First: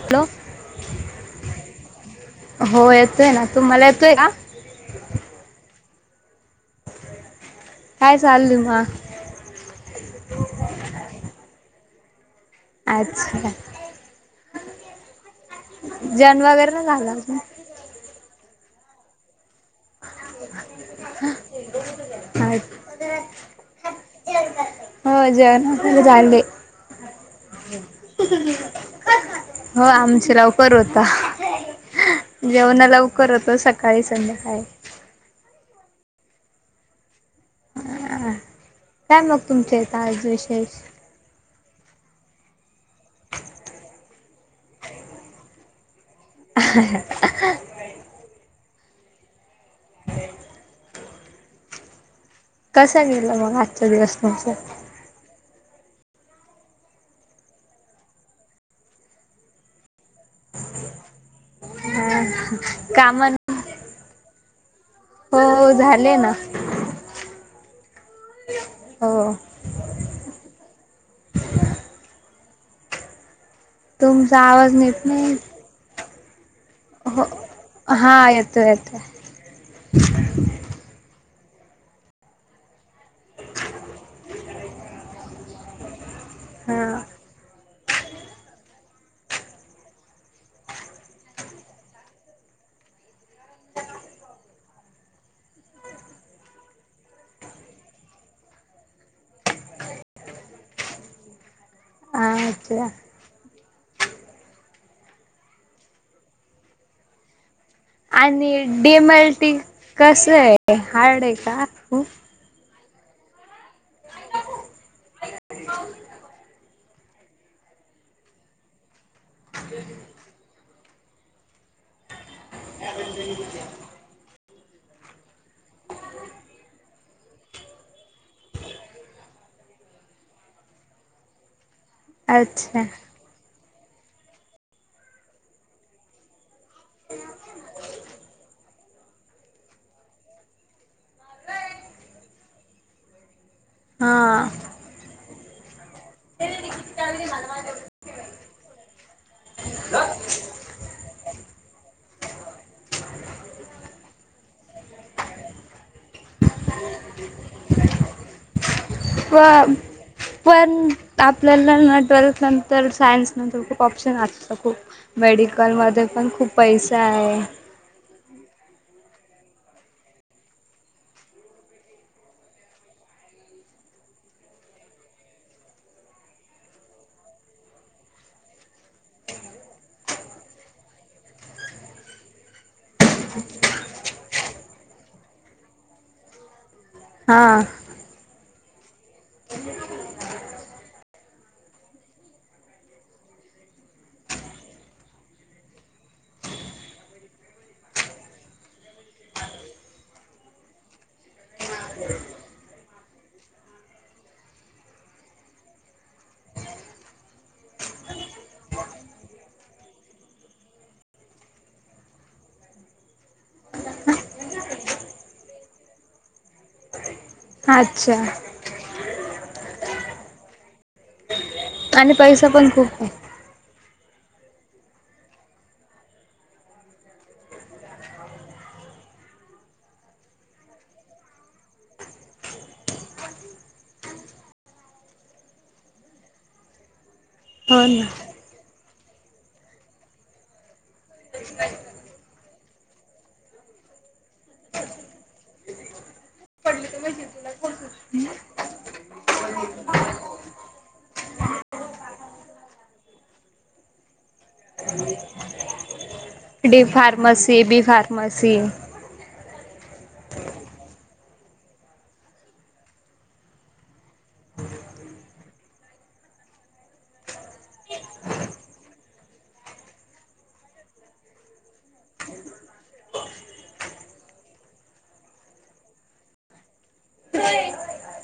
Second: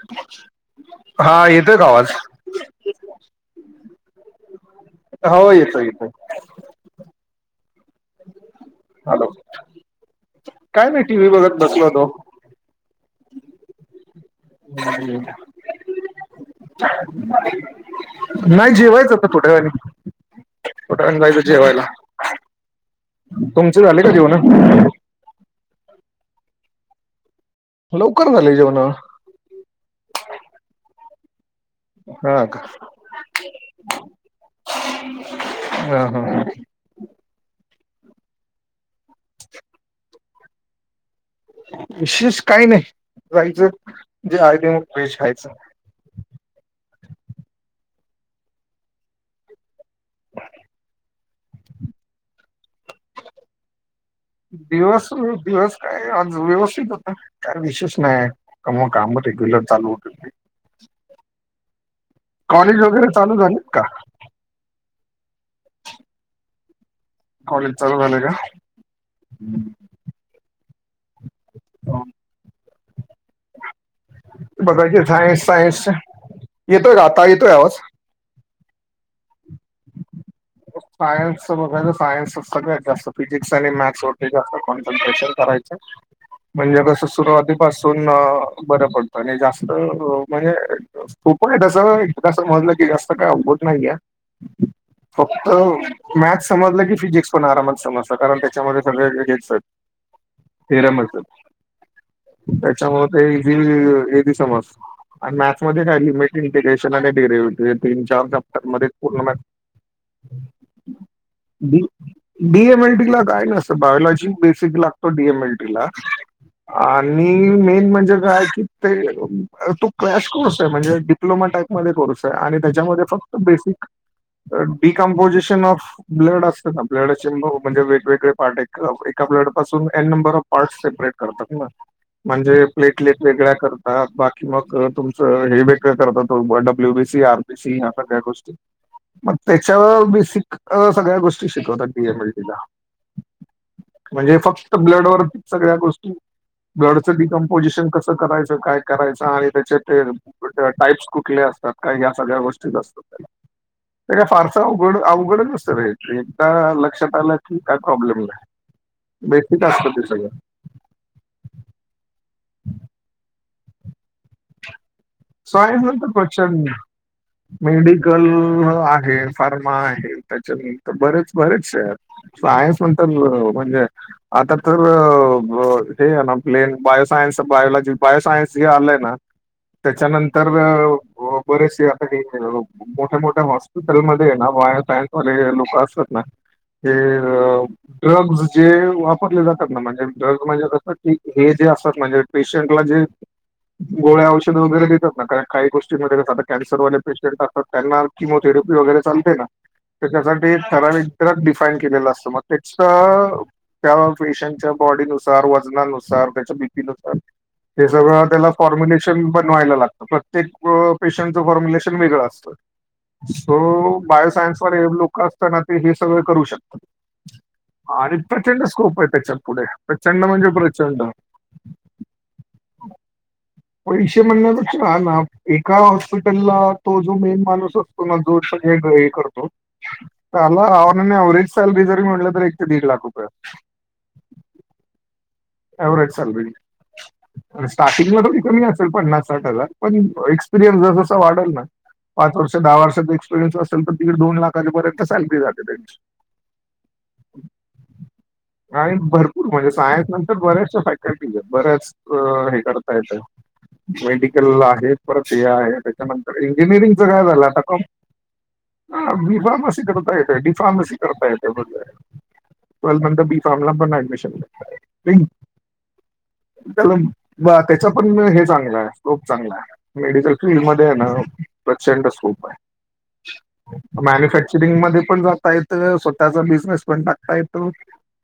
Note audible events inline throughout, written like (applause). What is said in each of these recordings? Hello हा, येतोय का आवाज हो, येतोय ना, तुम्हाला येतोय ना, हो, येतो येतो. काय चालू मा हॅलो काय नाही. टी. व्ही बघत बसल होतो. हम्म. (unintelligible) नाही जेवायचं, आता थोडावेळानी, थोड्यावेळानी जायचं जेवायला. हाय, तुमच झाले का जेवण (unintelligible) हो, लवकर झाले जेवण आमचे लवकर होता. हा का जेवण लवकर होत सकाळी, संध्याकाळी. हा हा, हा. काय मग, तुमचे इथं आज विशेष विशेष काही नाही, जायचं जे आहे ते मग व्हेज खायचं. (unintelligible) कसा गेला मग हा चा दिवस म? दिवस अ दिवस काय आज व्यवस्थित होता, काय विशेष नाही, का मग कामं रेग्युलर चालू होत होती. कॉलेज वगैरे काम न, चालू झालेत का? हो हो झाले ना. कॉलेज चालू झाले का? हो का? तुमचा आवाज नीट बघायचे नाही सायन्स सायन्स येत. येतोय का हो आता येतोय आवाज? हा येतोय येतोय. मग सायन्सचं बघायचं सायन्सच सगळ्यात जास्त फिजिक्स आणि मॅथ्सवरती जास्त कॉन्सन्ट्रेशन करायचं. म्हणजे कसं हा सुरुवातीत पासून अ बरं पडतं आणि जास्त म्हणजे खु पॉईंट तसं एकदा समजलं की जास्त काय अवघड नाहीय. फक्त मॅथस समजलं की फिजिक्स पण आरामात समजत, कारण त्याच्यामध्ये सगळे हेच आहेत. (unintelligible) थेरमच हायत, अच्छा त्याच्यामुळे ते इझी इझी समजत आणि मॅथस मध्ये काय लिमिट इंटिग्रेशन आणि डिरेव्हेटीव आणि डेमल्टी कसंय हार्ड आहे का खूप? डी एम एल टी ला काय नाय जास्त बायोलॉजी बेसिक लागतो डी एम एल टी ला. आणि मेन म्हणजे काय कि ते अ तू क्रॅश कोर्स म्हणजे डिप्लोमा टाईपमध्ये कोर्स आहे आणि त्याच्यामध्ये फक्त बेसिक डिकॉम्पोसिशन ऑफ ब्लड असतं ना, ब्लडचे ब म्हणजे वेगवेगळे पार्ट एका एका ब्लडपासून n number of parts separate करतात ना. म्हणजे अच्छा प्लेटलेट वेगळ्या करतात, बाकी मग अ तुमचं हे वेगळं करतात त W B C, R B C या सगळ्या गोष्टी. त्याच्या बेसिक अ सगळ्या गोष्टी शिकवतात डी एम एल टी ला. म्हणजे हा फक्त ब्लड वरती सगळ्या गोष्टी ब्लडचं डिकम्पोजिशन कसं करायचं, काय करायचं आणि त्याच्या ते ट टाईप्स कुठले असतात काय ह्या सगळ्या गोष्टीच असतात त्याच्या. ते काय फारसं अवघड अवघड नसतं ते, एकदा लक्षात आलं की काय प्रॉब्लेम नाही. प बेसिक असतं ते सगळं पण आपल्याला ट्वेल्थनंतर सायन्स नंतर खूप ऑप्शन असतं खूप, सायन्स मेडिकलमध्ये नंतर पण खूप प्रचंड पैसे आहे. मेडिकल आहे फार्मा आहे त्याच्यानंतर बरेच बरेचशे आहेत. सायन्स नंतर म्हणजे आता तर हे आहे ना प्लेन बायोसायन्स बायोलॉजी बायोसायन्स जे आलंय ना त्याच्यानंतर अ वा बरेचसे आता काही मोठ्या मोठ्या हॉस्पिटलमध्ये आहे ना बायोसायन्सवाले लोकं असतात ना ते अ हा ड्रग्ज जे वापरले जातात ना, म्हणजे ड्रग्ज म्हणजे कसं की हे जे असतात म्हणजे पेशंटला जे गोळ्या औश् ते वगैरे देतात ना, कारण काही गोष्टी मध्ये कसं आता कॅन्सरवाले पेशंट असतात त्यांना किमोथेरपी वगैरे चालते ना. त्याच्यासाठी ठराविक द्र डिफाईन केलेलं असतं मग त्याचा त्या पेशंटच्या बॉडीनुसार, वजनानुसार त्याच्या बीपी नुसार ते सगळं अ त्याला फॉर्मुले चवी बनवायला लागत प्रत्येक अ पेशंटचं फॉर्म्युलेशन वेगळं असतं. सो बायोसायन्स वाले लोक असता ना ते हे सगळं करू शकतात. अच्छा आरे प्रचंड स्कोप ये त्याच्यात पुढे प्रचंड म्हणजे प्रचंड आणि पैसा पण खूप ये. पैसे म्हणण्यापेक्षा हा ना एका हॉस्पिटलला तो जो मेन माणुस अस तो मग जोरपण हे करतो. त्यांना आणं एवरेज सॅलरी जरी म्हटलं तर एक ते दीड लाख रुपये अस एव्हरेज सॅलरी हो स्टार्टिंगला ना थोडी कमी असल पन्नास साठ हजार पण एक्सपिरियन्स जसजसा वाढल ना पाच वर्ष दहा वर्षाचा एक्सपिरियन्स असल तर दीड दोन लाखाांपर्यंत सॅलरी जाते त्यांची पडली त माहि आणि भरपूर म्हणजे सायन्स ना बऱ्याचशा फॅकल्टीज येत बऱ्याच हे करता येतात मेडिकल्ला आहे परत हे आहे त्याच्यानं डी इंजिनिअरिंग च काय झालं आता फार्मसी बी फार्मसी कंप ह बी फार्मसी करता येतय डि फार्मसी करता येतय ब टवेल् मधना बी फार्म ला पण एडमिशन भेटत. तीन त्याला म बा त्याचा पण हे चांगलाय स्कोप चांगलाय. मेडिकल फील्ड मध्ये हाय ना प्रचंड स्कोप हाय. मॅन्युफॅक्चरिंग मध्ये पण जाता येत. स्वतःचा बिझनेस पण टाकता येतो.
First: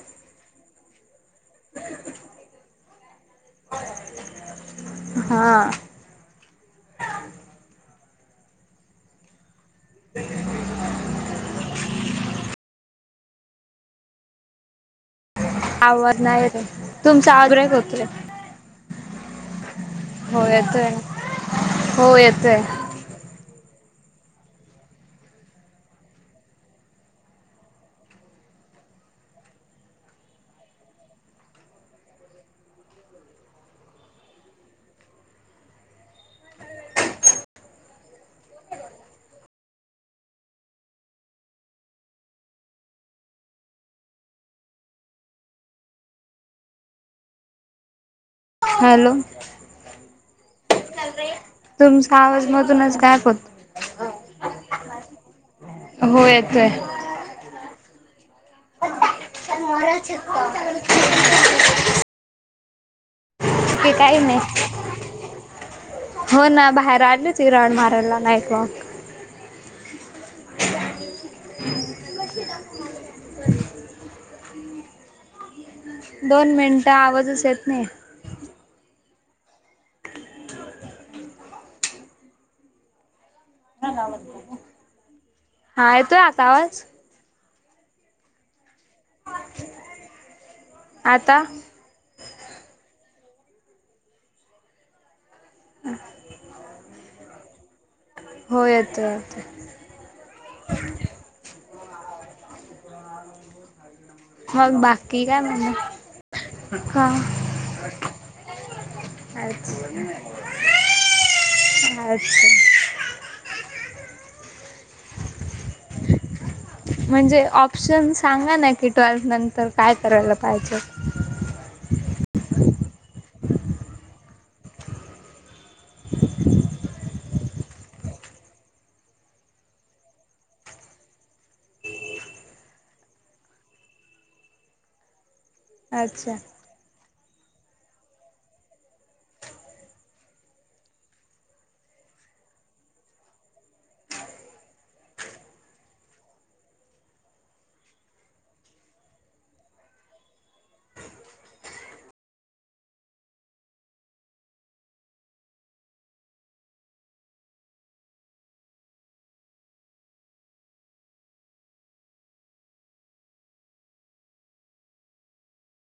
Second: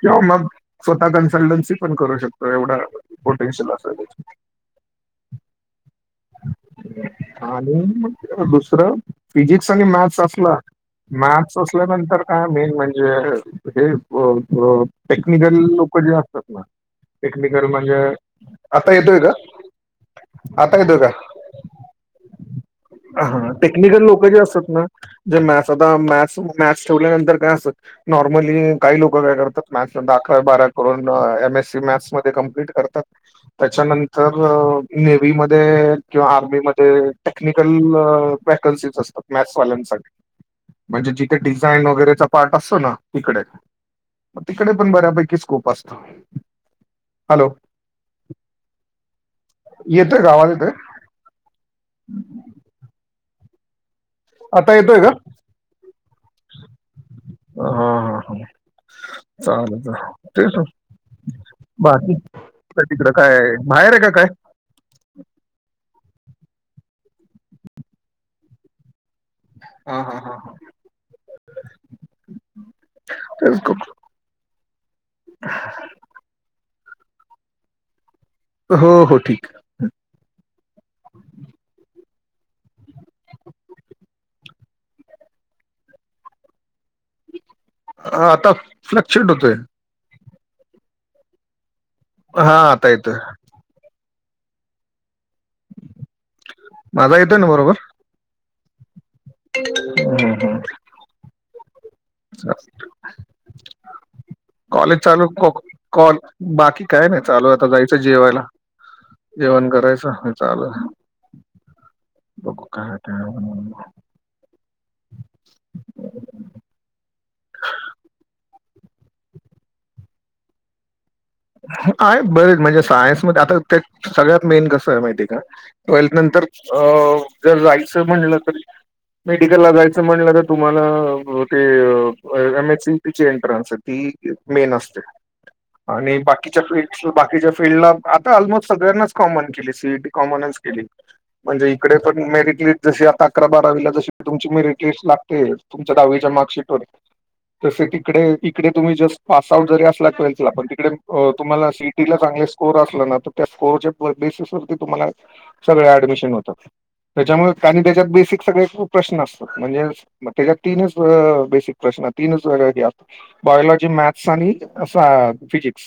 किंवा मग स्वतः कन्सल्टन्स ते पण करू शकता एवढा पोटेन्शियल असल त्याचा हा आणि मग दुसरं फिजिक्स आणि मॅथ्स असला मॅथ्स असल्यानंतर काय मेन म्हणजे हे अ अ टेक्निकल लोक जे आवाज नाही असतात येत ना तुमचा आवाज टेक्निकल ब्रेक म्हणजे होतोय आता येतोय का? हो आता येतोय का हो येतोय. ह टेक्निकल लोक जे असतात ना ते मॅथ्स आता मॅथ्स मॅथ्स ठेवल्यानंतर काय अस नॉर्मली काही लोक काय करतात मॅथ्स नंतर अकरावी बारावी करून म एम एस सी मॅथसमध्ये कम्प्लीट करतात. त्याच्यानंतर नेवी मध्ये किंवा आर्मीमध्ये टेक्निकल वॅकन्सीज असतात मॅथ्सवाल्यांसाठी म्हणजे जिथ डिझाईन वगैरेचा पार्ट असतो ना तिकडे म तिकडे पण बऱ्यापैकी स्कोप असतो. हॅलो हॅलो येतोय का आवाज येतोय. तुमचा आवाज मधूनच गायप होतो. आता येतोय का? हो येतोय. हा हा हा चालल चाललं तेच हो बाकी म तिकडं काय बाहेर की हाय का काही काय? नाही. हो ना बाहेर आली होती राऊंड मारायला नाईटला हा हा हा हा तेच क (unintelligible) दोन मिनिटं, आवाजच येत नाही. हो हो ठीक. हा, येतोय आता आवाज? हा आता फ्लूक्च्युएट होतोय. आता? हा आता येतोय. हम. माझा येतोय ना बरोबर? हो येतोय येतो. (unintelligible) मग कॉलेज बाकी चालू, काय म्हणणं कॉ, बाकी का काय नही चालू, आता जायचं जेवायला. जेवण अच्छा करायचं चालू ये. (unintelligible) ते ह (inaudible) ह (inaudible) म्हणजे ऑप्शन सांगा ना, की ट्वेल्थ नंतर काय करायला पाहिजे. आहे बरेच म्हणजे सायन्समध्ये आता, ते सगळ्यात मेन कसं हाय माहिती आहे का? ट्वेल्थ नंतर अ जर जायचं म्हणलं तर मेडिकलला जायचं म्हणलं, तर तुम्हाला ते एम एस सीईटी ची एंटरन्स ये. ते मेन असत. आणि अच्छा बाकीच्या फील्ड, बाकीच्या फीलल्डला, आता ऑलमोस्ट सगळ्यांनाच कॉमन केली सीईटी. कॉमनस केली. म्हणजे इकडे पण मेरिट लिस्ट जशी, आता अकरा बारावीला जशी तुमची मेरिट लिस्ट लागते. तुमच्या दहावीच्या मार्कशीटवर तसे तिकडे इकडे तुम्ही जस्ट पास आउट जरी असला ट्वेल्थला, पण तिकडे अं तुम्हाला सिईटीला चांगले स्कोअर असला ना, तर त्या स्कोरच्या बेसिस वरती तुम्हाला सगळे ऍडमिशन होतात, त्याच्यामुळे काही त्याच्यात बेसिक सगळे प्रश्न असतात. म्हणजे त्याच्यात तीनच अ बेसिक प्रश्न, तीनच वरायटी असता. बायलॉजी मॅथ्स आणि सा फिजिक्स.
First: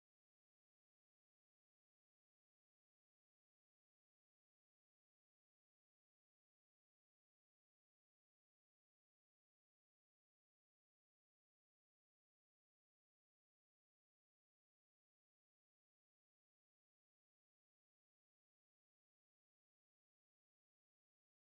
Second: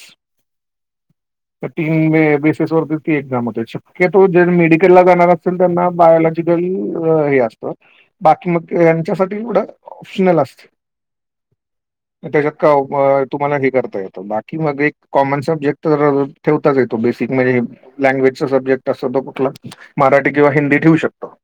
तर तीन बेसिस वरती, ती एक्झाम होते शक्यतो जे मेडिकलला जाणार असतील त्यांना बायलॉजी (unintelligible) असत बाकी मगच्यासाठी ओप्शनल असत. त्याच्यात का तुम्हाला हे करता येतं, बाकी मग एक कॉमन सब्जेक्ट तर ठेवताच येतो बेसिक, म्हणजे लँग्वेजचा सब्जेक्ट असत तो कुठला? मराठी किंवा हिंदी ठेवू शकतो.